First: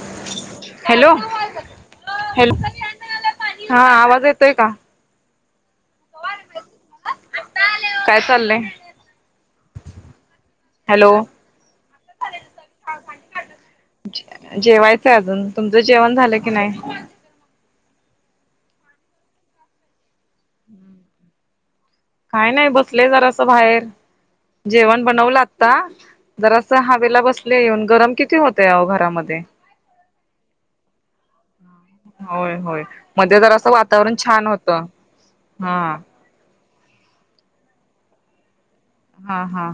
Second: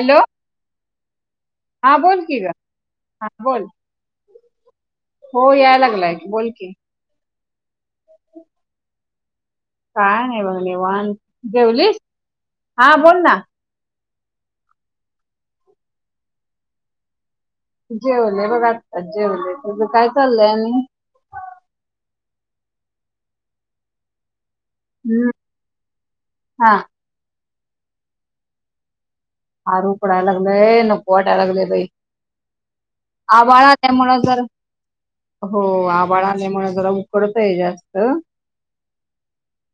Hello hello हा बोल की ग हॅलो हा बोल हा आवाज येतोय का हो याय लागलाय बोलकी काय चाललंय काय नाही बघले हॅलो वान जेवलीस हा बोल ना. जेवायचंय अजून तुमचं जेवण झालं की नाही. जेवले बघ आ जेवले काय चाललय आणि काय नाही बसलेय जरास बाहेर. जेवण हम्म बनवलं आता जरा अस हा हवेला बस ल येऊन गरम किती होत घरामध्ये हारू पडायला लागलय नको वाटायला लागले बाई होय होय मध्ये जरासं आभाळा नाही वातावरण म्हण जर छान होतं हो हा आभाळा नाही म्हण गरम थोडासा हे जास्त हा हा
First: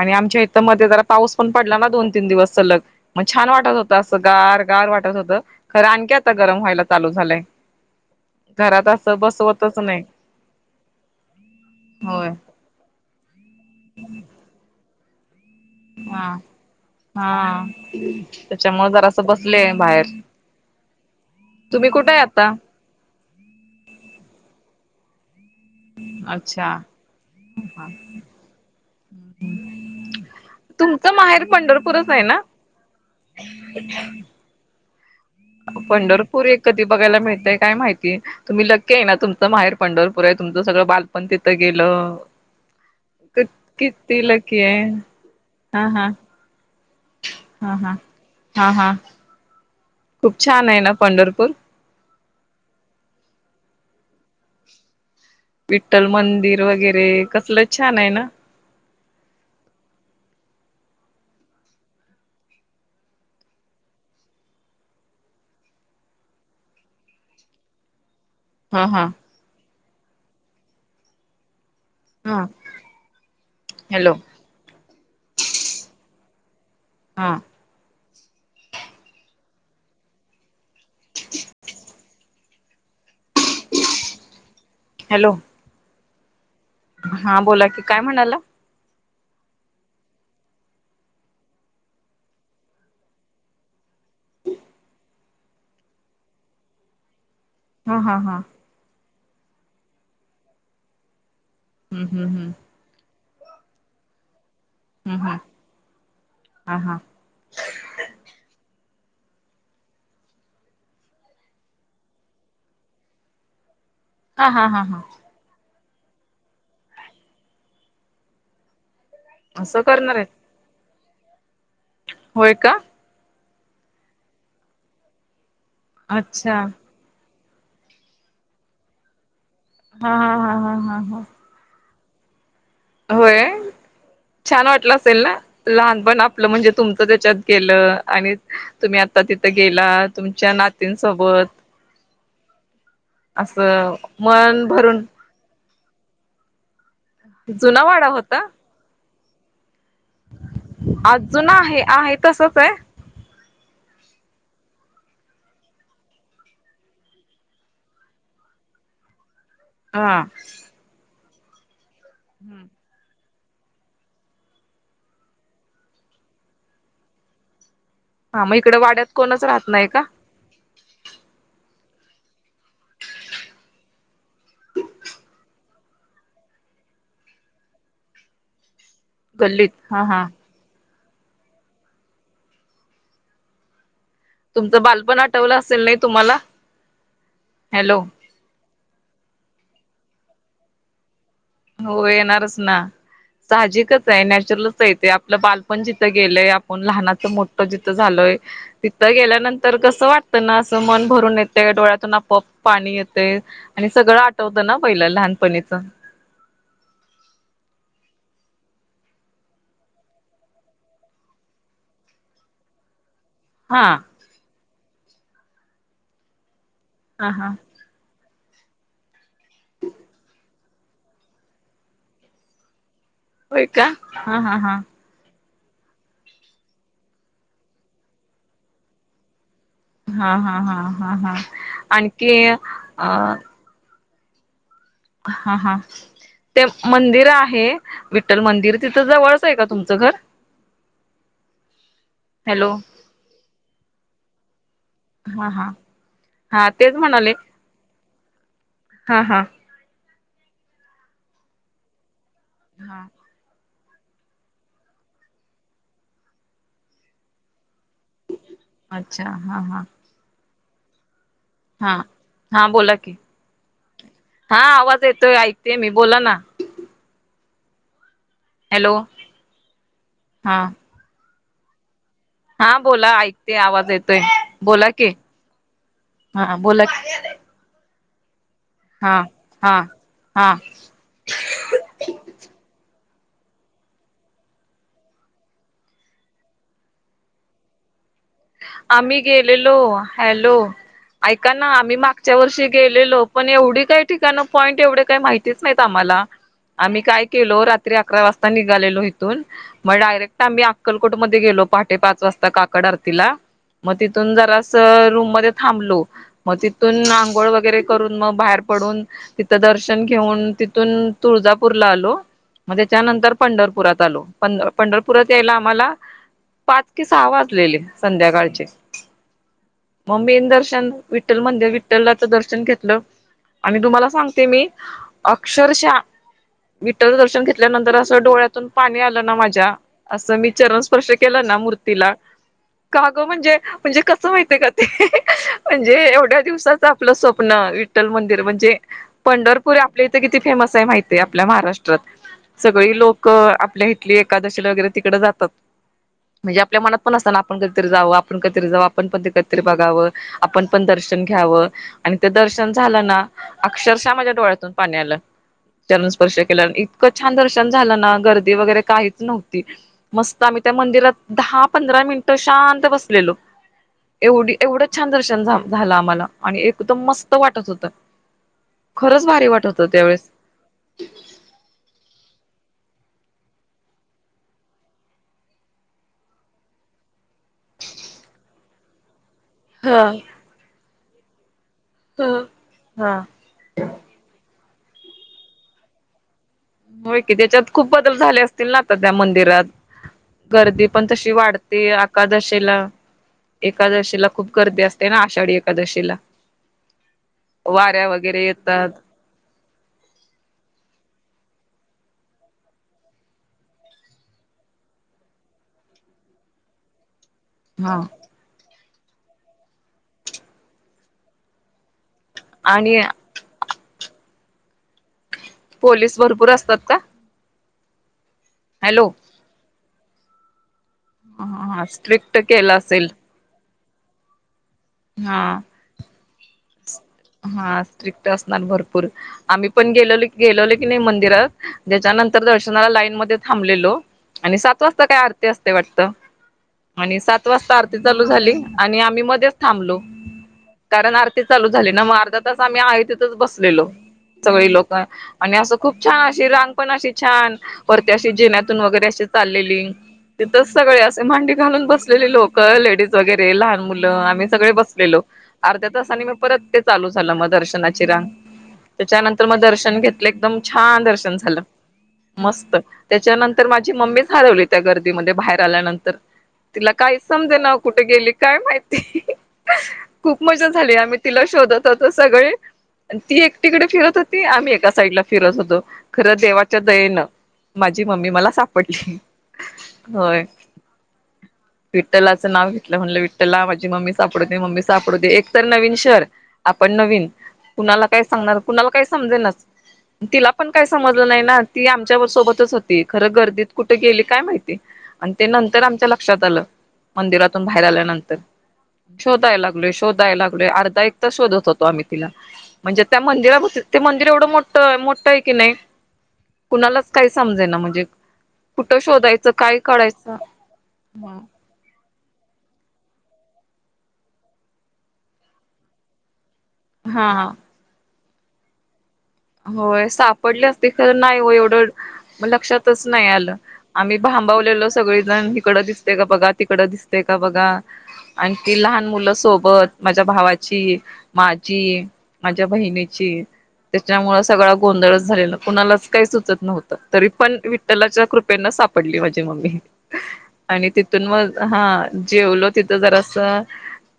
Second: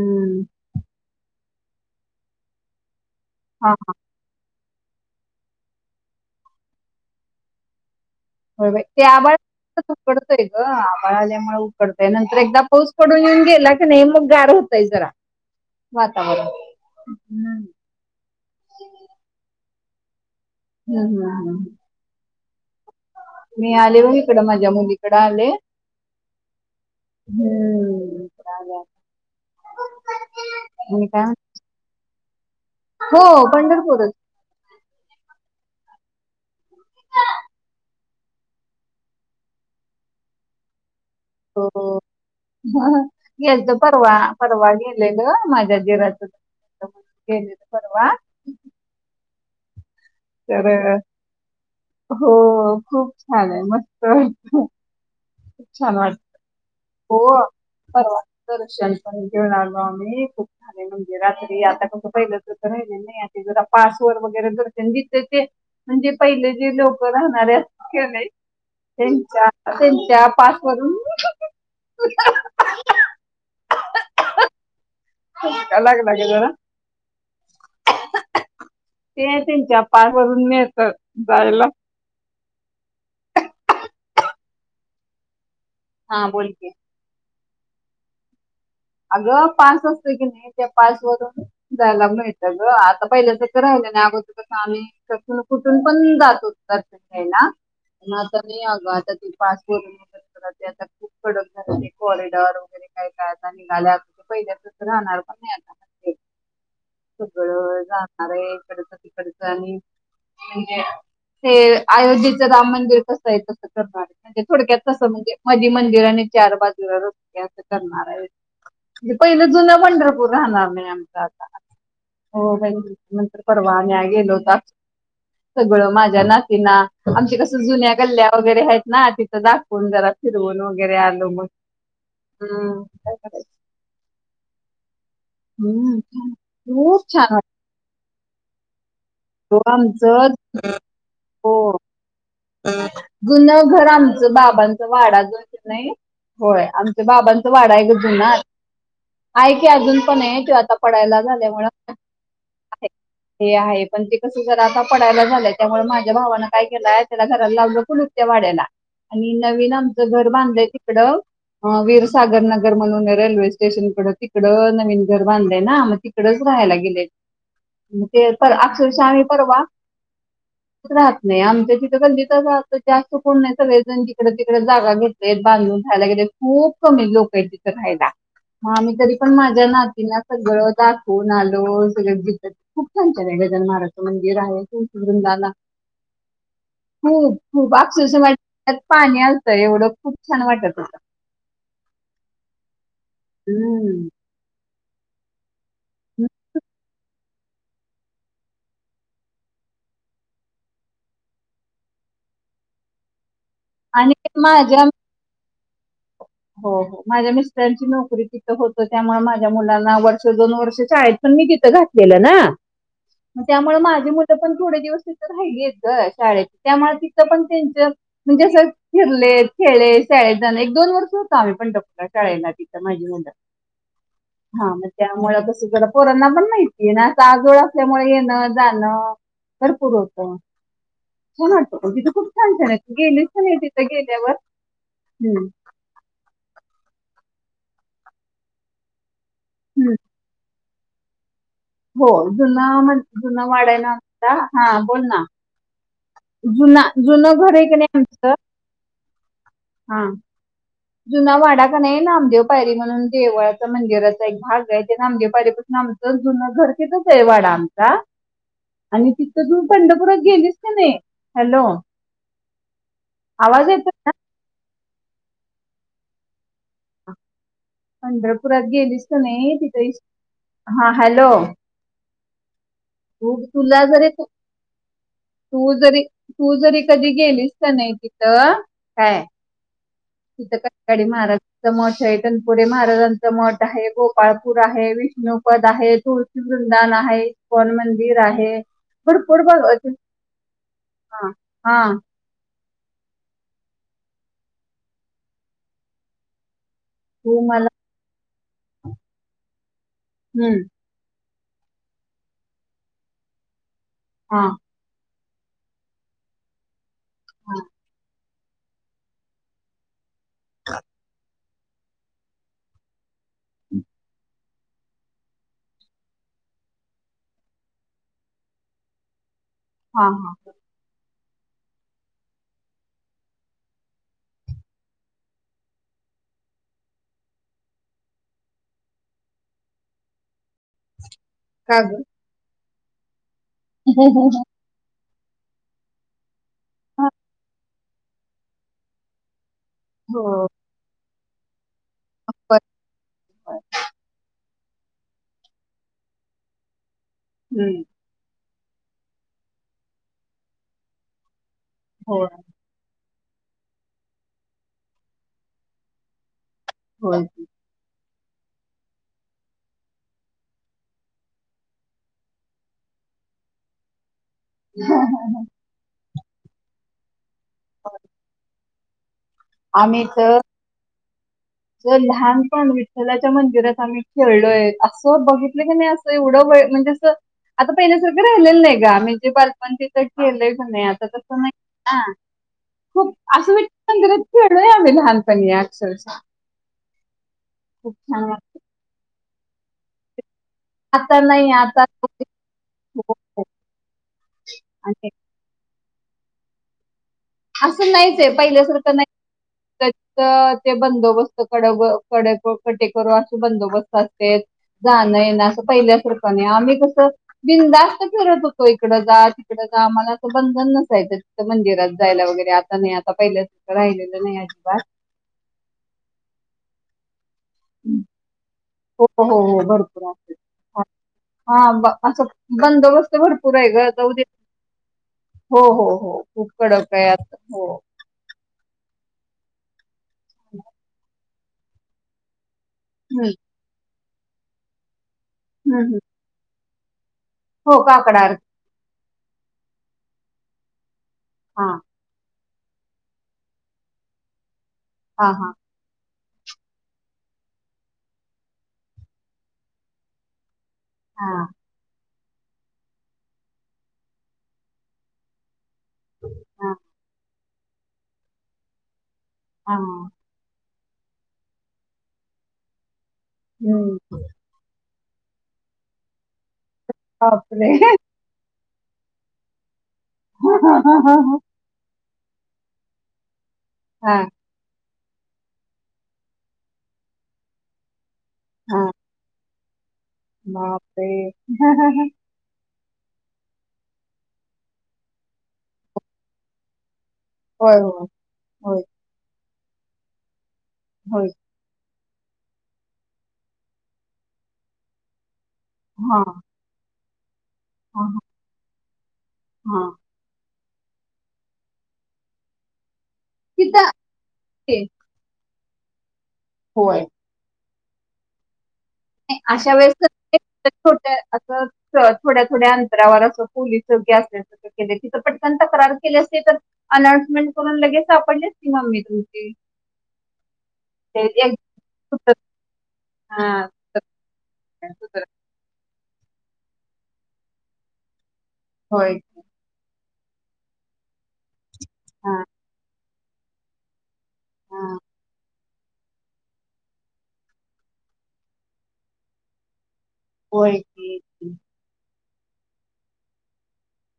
आणि आमच्या इथ मध्ये जरा पाऊस पण पडला ना दोन तीन दिवस सलग मग छान हा वाटत होत असं गार गार वाटत होत खरं आणखी आता गरम व्हायला चालू झालंय. होय बाई घरात ते असं आबाळ बसवतच नाही उकडतय ग आबाळ आल्यामुळे उकडतय होय नंतर एकदा पाऊस पडून येऊन गेला की नाही मग गार होतय जरा हा वातावरण हा हम्म त्यांच्यामुळ जरा असं बसले बाहेर. हम्म हम्म हम्म. पत्ता मी आले बग इकड माझ्या मुलीकडं आले अच्छा हम्म. मी तुमचं काय म्हणते, माहेर पंढरपूरच आहे ना हो पंढरपूरच पंढरपूर एक कधी बघायला मिळतय काय माहिती तुम्ही लक्की आहे ना तुमचं माहेर पंढरपूर आहे तुमचं सगळं बाल हो यालच परवा किती लकी परवा आहे गेलेलं माझ्या हा हा जिराच म्हण गेलेलं हा हा परवा हा हा खूप छान तर आहे ना पंढरपूर हो खूप छान आहे मस्त वा खूप छान विठ्ठल वाटत मंदिर वगैरे हो कसलं छान आहे ना परष घेऊन आलो आम्ही खूप म्हणजे रात्री आता फस पहिलं तर तर राहि नाही जरा पासवरर वगैरे दशन जिथ ते म्हणजे पहिले जे लोक राहणारे नाही हा हा थ त्या पास वरून हा हॅलो माजग हा ते त्यांच्या पायवरून मिळत जायला हॅलो हा बोलते हा बोला की काय म्हणाला अग पास असत की नाही त्या पास वरून जायला मिळत ग आता पहिल्याच का राहिलं नाही अगोर कसं आम्ही कून कुठून पण जातोत्तरच खेयला हा हा हा तर नाही आगता पासपोर्ग आ खू कडून झा हम्म हम्म हम्म कॉरिडॉर वगैरे काय हा निघाल्या पहिल्या हम्म राणार हम्म पण हा नाही आता हा सगळं जाणार आहे इकड आणि म्हणजे ते अयोध्येचं राम मंदिर कस आहे तस हा हा थोडक्या हा हा तस म्हजे मंदिरा आणि चार बाजूला रास्ते अस करणार आहे पहिलं जुन असं करणार पंढरपूर आहेत राहणार नाही आमच ह होय का हो परवाह न आ गेलोता सगळं माझ्या अच्छा नातीना आमची कस जुन्या गल्ल्या वगैरे आहेत ना दाखवून जरा हा हा हा फिरवून हा वगैरे हा हा आलो मग हम होय छान वाटलं असेल ना हम्म, लहानपण आपलं म्हणजे खूप तुमचं छान त्याच्यात गेलं. आणि. तुम्ही आता तिथं वाटतो गेला आमचं तुमच्या नातींसोबत. जुन घर असं आमचं मन बाबांचा भरून वाडा जो. नाही होय आम तो बाबांचं वाडा जुना आहे ग जुना. होता क अजून पण आहे त्यो आता पडायला आज झाल्या जुना आहे वाडा आहे तसच आहे. ते आहे. पण ते कसं जरा आता पडायला झालंय त्यामुळे माझ्या भावानं काय केलाय. त्या घराला लावल कुलूप त्या वाड्याला. नवीन आमचं हा. घर बांधलंय तिकडं. हा वीर सागर नगर म्हणून रेल्वे. स्टेशन कड तिकडं नवीन घर बांधलंय ना मग तिकडच राहायला गेलेत. ते हा तर मग इकडे अक्षरशः वाड्यात आम्ही कोणच परवा राहत नाही का राहत नाही आमच्या तिथं. आम्ही पण तिथेच राहतो जास्त कोण नाही सगळेजण जीकडे तिकडे जागा घेतले बांधून राहायला गेले खूप कमी लोक आहेत तिथं रायला. मग आम्ही तरी पण माझ्या गल्लीत हा नातीला हा. सगळं. फोन आलो सगळं ग खूप छान छान केलंय गजानन महाराज [unintelligible] तुमचं बालपण आठवलं असेल नाही तुम्हाला. खूप खूप हॅलो अक्षरशः. त्यात पाणी आलतं एवढं खूप छान वाटत होत. हो येणार रच ना. हम्म साहजिकच आहे नॅचरल कस ये ते आपलं बालपण पण जिथं गेलेय आपण लहानाचं मोठ जिथं झालोय तिथं गेल्यानंतर कसं वाटतं ना असं मन भरून येते डोळ्यातून आपोआप पाणी येतंय. आणि सगळं आठवतं ना पहिलं लहानपणीच. च हो हो माझ्या मिस्टरांची नोकरी तिथं होत त्यामुळे माझ्या मुलांना वर्ष दोन वर्ष शाळेतून मी तिथं घातलेलं ना. त्यामुळे हा माझी मुलं पण थोडे दिवस तर राहिली आहेत, ग शाळेेत. त्यामुळे तिथं हा पण हा. त्यांच म्हणजे अस फिरले खेळले शाळेत जाणे एक दोन वर्ष होत आम्ही पंढरपूर शाळेला तिथं हा त्या ड पोरांना पण माहितीय आहे ना आजोळ असल्यामुळे येणं जाणं भरपूर हा होत, हा हा हा हा खूप आणखी छान छान आहेत. अ गेलीस ना तिथं गेलीस त्या वर हा हा ते मंदिर आहे विठ्ठल मंदिर तिथं जवळच आहे का तुमचं घर हो जुना हॅलो म्हण जुनना वाढाय ना ह हां बोल ना हा हा हा जुना तेच जुन म्हणाले घर आहे कनी का हा हा. हा. जुना वाडा कनी हे नामदेव पायरी म्हणून हा देवळ मंदिराचा एक भाग आहे ते नामदेव पायरीपासून आमचं जुन घर तिथेच आहे वाडा का आणि अच्छा तिथं हा तू हा पंढरपुरात गेलीस नाही. हॅलो हा हा बोला की आवाज येतो हा आवाज येतोय ऐकते मी बोला ना. पंढरपुरात हॅलो गेलीसत नाही तिथे हा हॅलो हा बोला त ऐकते तुला आवाज जरी येतोय बोला की तू जरी तू हा जरी बोला की कधी गेलीस तर नाही.. कथ हा हा हा तिथ महाराजचा म पुढे माज ंत मठ आहे गोपाळपूर आहे विष्णूपद आहे तुळशीवृंदान आहे इस्कॉन मंदिर आहे. आम्ही भरपूर बघ गेलेलो हॅलो हा ऐका ना हा आम्ही मागच्या वर्षी. गेलेलो पण एवढी काही ठिकाण पॉईंट एवढे काही माहितीच नाहीत आम्हाला आम्ही काय तू केलो मला रात्री अकरा वाजता निघालेलो इथून मग डायरेक्ट आम्ही हम्म अक्कलकोटमध्ये गेलो पाहाे पाच वाजता काकड आरतीला मग तिथून हा जरा अस रूम ते थांबलो म ती पण आंघोळ हा वगैरे करून मग. बाहेर पडून तिथं दर्शन. घेऊन तिथून तुळजाप पूरला आलो म् त्यानंतर.. पंढरपुरात आलो. पंढर पंढरपुरात यायला आम्हाला पाच की सहा वाजलेले संध्या काळचे हा हा म्ममीन दर्शन. विठ्ठल मंदिर विठ्ठललाच दर्शन घेतलं आणि तुम्हाला सांगते मी अक्षरशः विठ्ठल दर्शन घेतल्यानंतर असं डोळ्यातून पाणी आलं ना, माझ्या असं मी. चरण स्पर्श केला ना, का ग मुर्तीला. ग म्हणजे म्हणजे कसं माहितय का ते. म्हणजे एवढं. दिवसाच आपलं स्वप्न ठ्ठल मंदिर म्हणजे पंढर पुर आपल्या इथ किती [unintelligible] हो फेमस आहे माहिती. ते आपल्या महाराष [unintelligible] प- सगळी लोक आपल्या हिताली एकादशी [unintelligible] वैगरे तीकडे जातात म्हणजे आपल्या मनात अत [unintelligible] आपण हम्म, जाऊ आप आपण [unintelligible] कतरी जाऊ आपण पण ते कतरी बघावं आपण पण दर्शन घ्याव. आणि होय ते दर्शन झालं ना, अक्षरशः माझ्या डोळ्यातून पाणी आलं चरण स्पर्श इतकं होय छान दर्शन झालं ना, गर्दी वैगरे काहीच नव्हती मस्त आम्ही त्या मंदीरात दहा पधरा मीन त शांत बसलेलो. एवढी एवढंच छान दर्शन झाल झालं आम्हाला. आणि एकदम मस त वाटत होत. खरंच भारी वाट होतं आम्ही तर त्यावेेळेस. [unintelligible] लहानपण विठ्ठलाच्या मंदिरात आम्ही खेळलोय असं बघितलं की नाही असं एवढं वेळ म्हणजे असं आता पहिण्यासारखं राहिलेलं नाही ग आम्ही. ते बालपण तिथ [unintelligible] हा ठेलंय नाही आता. होम [unintelligible] ह खूप हा असं [inaudible] लई आम्ही लहानपणी अक्षरश हो की त्याच्यात खूप बदल झाले असतील ना आता त्या मंदिर तेरात गर्दी पण आता तशी नाही वाढते आता एकादशीेला एकादशीला खूप गर्दी असते आणि ना आषाढी एकादशी [inaudible] असं नाहीच आहे, पहिल्यासारख नाही ते बंदोबस्त कड कडे कटेकरू असे बंदोबस्त असते जाणं ये ना असं पहिल्यासारखं नाही आम्ही कसं हा बिंदास्त फिरत होतो एक तिकड जा तिकडं जा आम्हाला असं बंधन नसायचं तथं मंदिरात जायला वगैरे आता नाही आणि आता पहिलं राहिलेलं नाही. वा पोलीस भरपूर असतात का? हम्म. हो हॅलो हो हो भरपूर. असते. हा ब असं स्ट्रिक्ट केलं असेल बंदोबस्त भरपूर आहे ग. जाऊदे. हा हो हो हो. खुप कडक आहे आता हो हा स्ट्रिक्ट असणार भरपूर आम्ही पण गेले गेलेले कणी नाही मंदिरात याच्यानंतर लाईन हम्म मध्ये थांबलेलो. आणि सात वाजता काय अ रती असते हम्म हम्म. वाटत? आणि सात वाजता हो आरती काकड चालू झाली आणि आम्ही मध्येच थांबलो कारण आरती हा चालू झाली ना मग अर्धा आम्ही आहे तिथच बसलेलो सगळे लोक हा हा आणि असं खूप छान अशी रांग पण अशी छान वरती अशी जिनतून वगैरे अशी चाललेली तिथच सगळे असे हा मांडी घालून बसलेली लोक, लेडीज वगैरे लहान मुलं, आम्ही सगळे बसलेलो. अर्ध्या तासाने मग परत हा झालं मग दर्शनाची रांग त्याच्यानंतर मग हा दर्शन घेतले एकदम छान दर्शन झालं मस्त त्याच्यानंतर माझी हम्म मम्मीच हरवली त्या गर्दी बाहेर आल्यानंतर तिला काही समजे बापरे ना कुठे गेली काय माहिती? ह. खूप मजा हा झाली आम्ही तिला शोधत सगळे ती एक तिकडे फिरत होती आम्हीका साईड ला फिरत होतो खर देवाच्या दयेन माझ ी मम्मी मला सापडली होय मापे लं म्हटलं विठललाझी मम्मी सापडू दे मम्मी सापडू दे एक तर नवीन शर आपण नवीन होय कुणाला होय काय सांगणार होय कुणाला काय समजेनच. तिला पण काही होय समजलं नाही ना ती सत हो खर गर्दीत कुठे गेली काय माहिती? ते नंतर आमच्या हा लक्षात आलं. मंदिरात बाहेर हा आल्यानंतर शोधाय हा लागलो शोधाय लागल पुे अर्धा एक शोधत होतो आम्ही तिला म्हणजे त्या मंदिरास तिथं ते मंदिर एवढं ते मोठं मोठं क नाही होय कुणालाच काय समजे ना म्हणजे एक अशा वेळेस ोट अस थोड्या थोड्या अंतरावर असं पोलीसोग्य असल्या के तिथं पटकनता करार केले असे तर हा अनान्समेंट हा कोण लगेल सापडले किमा मळ होय सापडली असते खरं नाही हो एक सुत्र- एवढं लक्षातच नाही आलं हा, आम्ही भांबवलेलो सुत्र- सगळेजण इकड दिसते का बघा तिकडं, दिसते का बघा. आण ती लहान होय की. मुलंसोबत माझ्या भावाची, माझी, हा, माझ्या बहिणीची त्यामुळ सगळां हा. गोंधळच झालेला कुणालाच काही सुचत नव्हतं. तरी पण विठ्ठलाच्या कृपेन सापडली माझी मम्मी. होय आणि की. तिथून म हा जेवलो तिथं जरासं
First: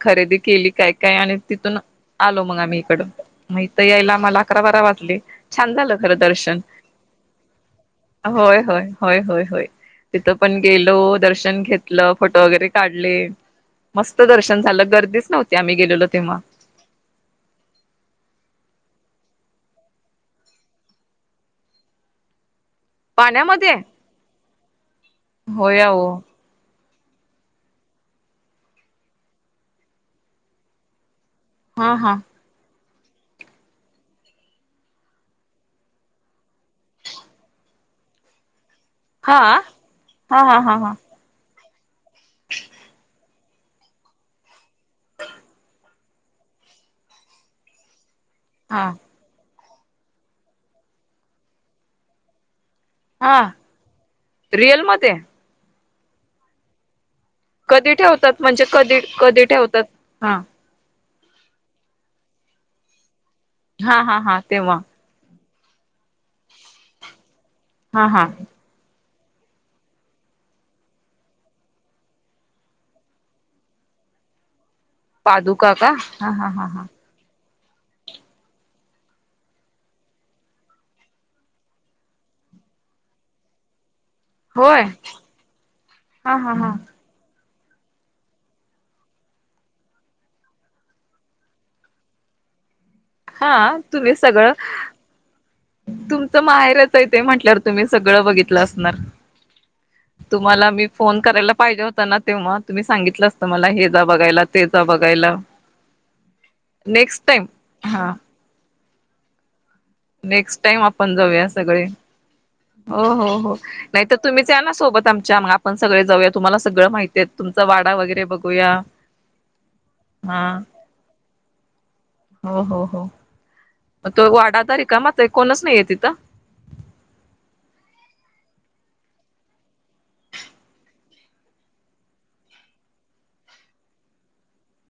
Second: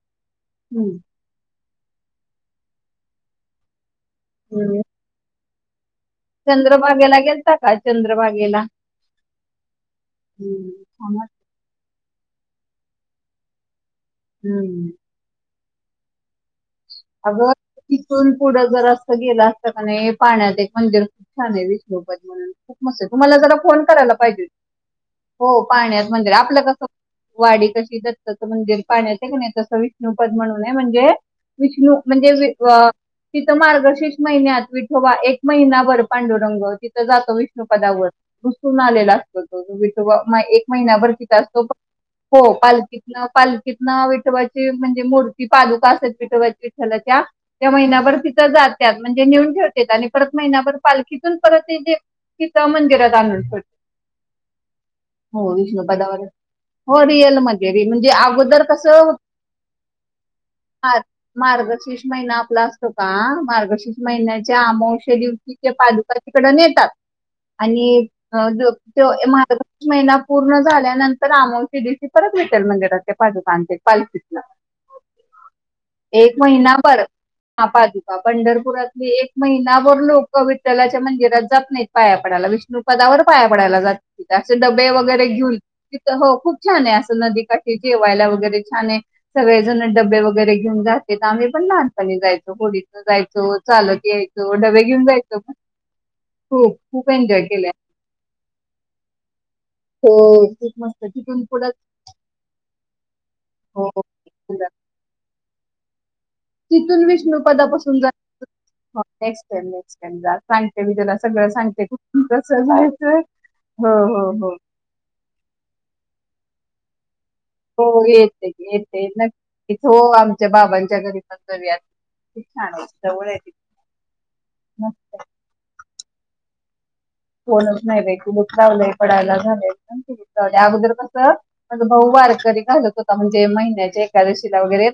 खरेदी केली हम्म. काय काय आणि तिथून आलो मग आम्ही इकडं. म इथ यायला आम्हाला अकरा बारा हम्म. वाजले. छान झालं. खर दर्शन. चंद्रभागेला गेलता का होय चंद्रभागेला होय होय होय होय, तिथ पण हम्म. गेलो दर्शन घेत लं फोटो वगैरे काढले. मस्त दर्शन झालं हम्म. गर्दीच नव्हतं ते आम्ही गेलेलो तेव्हा. अग तिथून पुढं जर अस गेलं असता कणी पाण्यात एक मंदिर खूप छान आहे विष्णूपत म्हणून. खूप मस्त हाय. तु मला जरा पाण्यामध्ये फोन करायला पाहिजे होतीस. हो होय पाण्यात अहो मंदिर आपलं कसं वाडी कशी दत्ताच मंदिर पाण्यात हाय कणी, तसं विष्णूपद म्हणून आहे म्हणजे. हा विष्णू हा म्हणजे वी अ तिथं मार्गशीर्ष महिन्यात विठोवा एक महिनाभर पांडुरंग तिथं जातो विष्णुपदावर. हून आलेला हा असतो तो विठोबा हा हा एक हा हा महिन्याभर तिथं असतो पांग हो पालखीतन. पालखीतन विठवायची म्हणजे, मूर्ती पादुका असे विठोबाच्या विठ्ठलाच्या. या महिनाभर हा जात्यात म्हणजे नेऊन ठेव आणि परत महिनाभर पालखीतून परत त्याचे इथ मंदिरात आणून हा ठेवतात. रिअल मध्ये हो विष्णू पदावर हो रिअल मध्ये रि कधी म्हणजे ठेवतात? अगोदर म्हणजे कधी कधी ठेवतात हा. हा मार्गशीर्ष महिना आपला असतो का? मार्गशीर्ष हा हा हा महिन्याच्या तेव्हा अमावश्या दिवशी इथल्या पादुका तिकडे नेतात. आणि हा हा अ ज त्यो मार्गशीर्ष महिना पूर्ण झाल्यानंतर आमोश्या दिवशी परत परत विठ्ठल मंदिरातल्या पादुका आणत्यात पालखीतन. पादुका का हा एक हा हा महिना हा बर हा पादुका पंढरपुरातली एक महिनाभर लोकं विठ्ठलाच्या मंदिरात जात नाहीत पाया पडायला. विष्णूपदावर पाया पडायला जात त. असे होय डबे वगैरे घेऊन तिथं हा हो हा खूप हा. छान आहे असं नदी का ठी जेवायला वगैरे छान आहे, सगळेजण डबे वगैरे जातेत. आम्हीपण लहानपणी जायचो. होडित जायचो, हा चालत तुम्ही यायचो. सगळं डबे घेऊन जायचो पण. तुमचं माहेरच आहे ते म्हंटल्यावर केलाय तुम्ही सगळं बघितलं असणार. हो तुम्हाला खूप मी मस्त फोन तिथून करायला पुढं पाहिजे होता ना, तेव्हा तुम्ही सांगितलं असतं मला हे हो जा बघायला, ते जा बघायला. तिथून नेक्स्ट टाइम विष्णूपदापासून हा जायचं हा नेक्स्ट टाईम नेक्स्ट टाइम जा नेक्स्ट टाईम सांगते मी आपण तुला जाऊया सगळं सगळे. सांगते कुठून कसं हो जायचं हो हो. नाहीतर हो तुम्हीच हो या ना सोबत आमच्या, म आपण सगळे जाऊयात तुम्हाला सगळं माहित हो येते की येते नक्कीच. हो आमच्या हा बाबांच्या घरी पण जाऊयात. खूप छान हाय, जवळ आहे तिथून. म तो वाडा आता रिकामाच हाय, कोणच नाहीयेत तिथं. कोणच नाय बाय, कुलूप लावलंय, पडायला झालंय. [unintelligible] अगोदर कसं भाऊ वारकरी घालत होता, म्हणजे महिन्याच्या एकादशीला वगैरे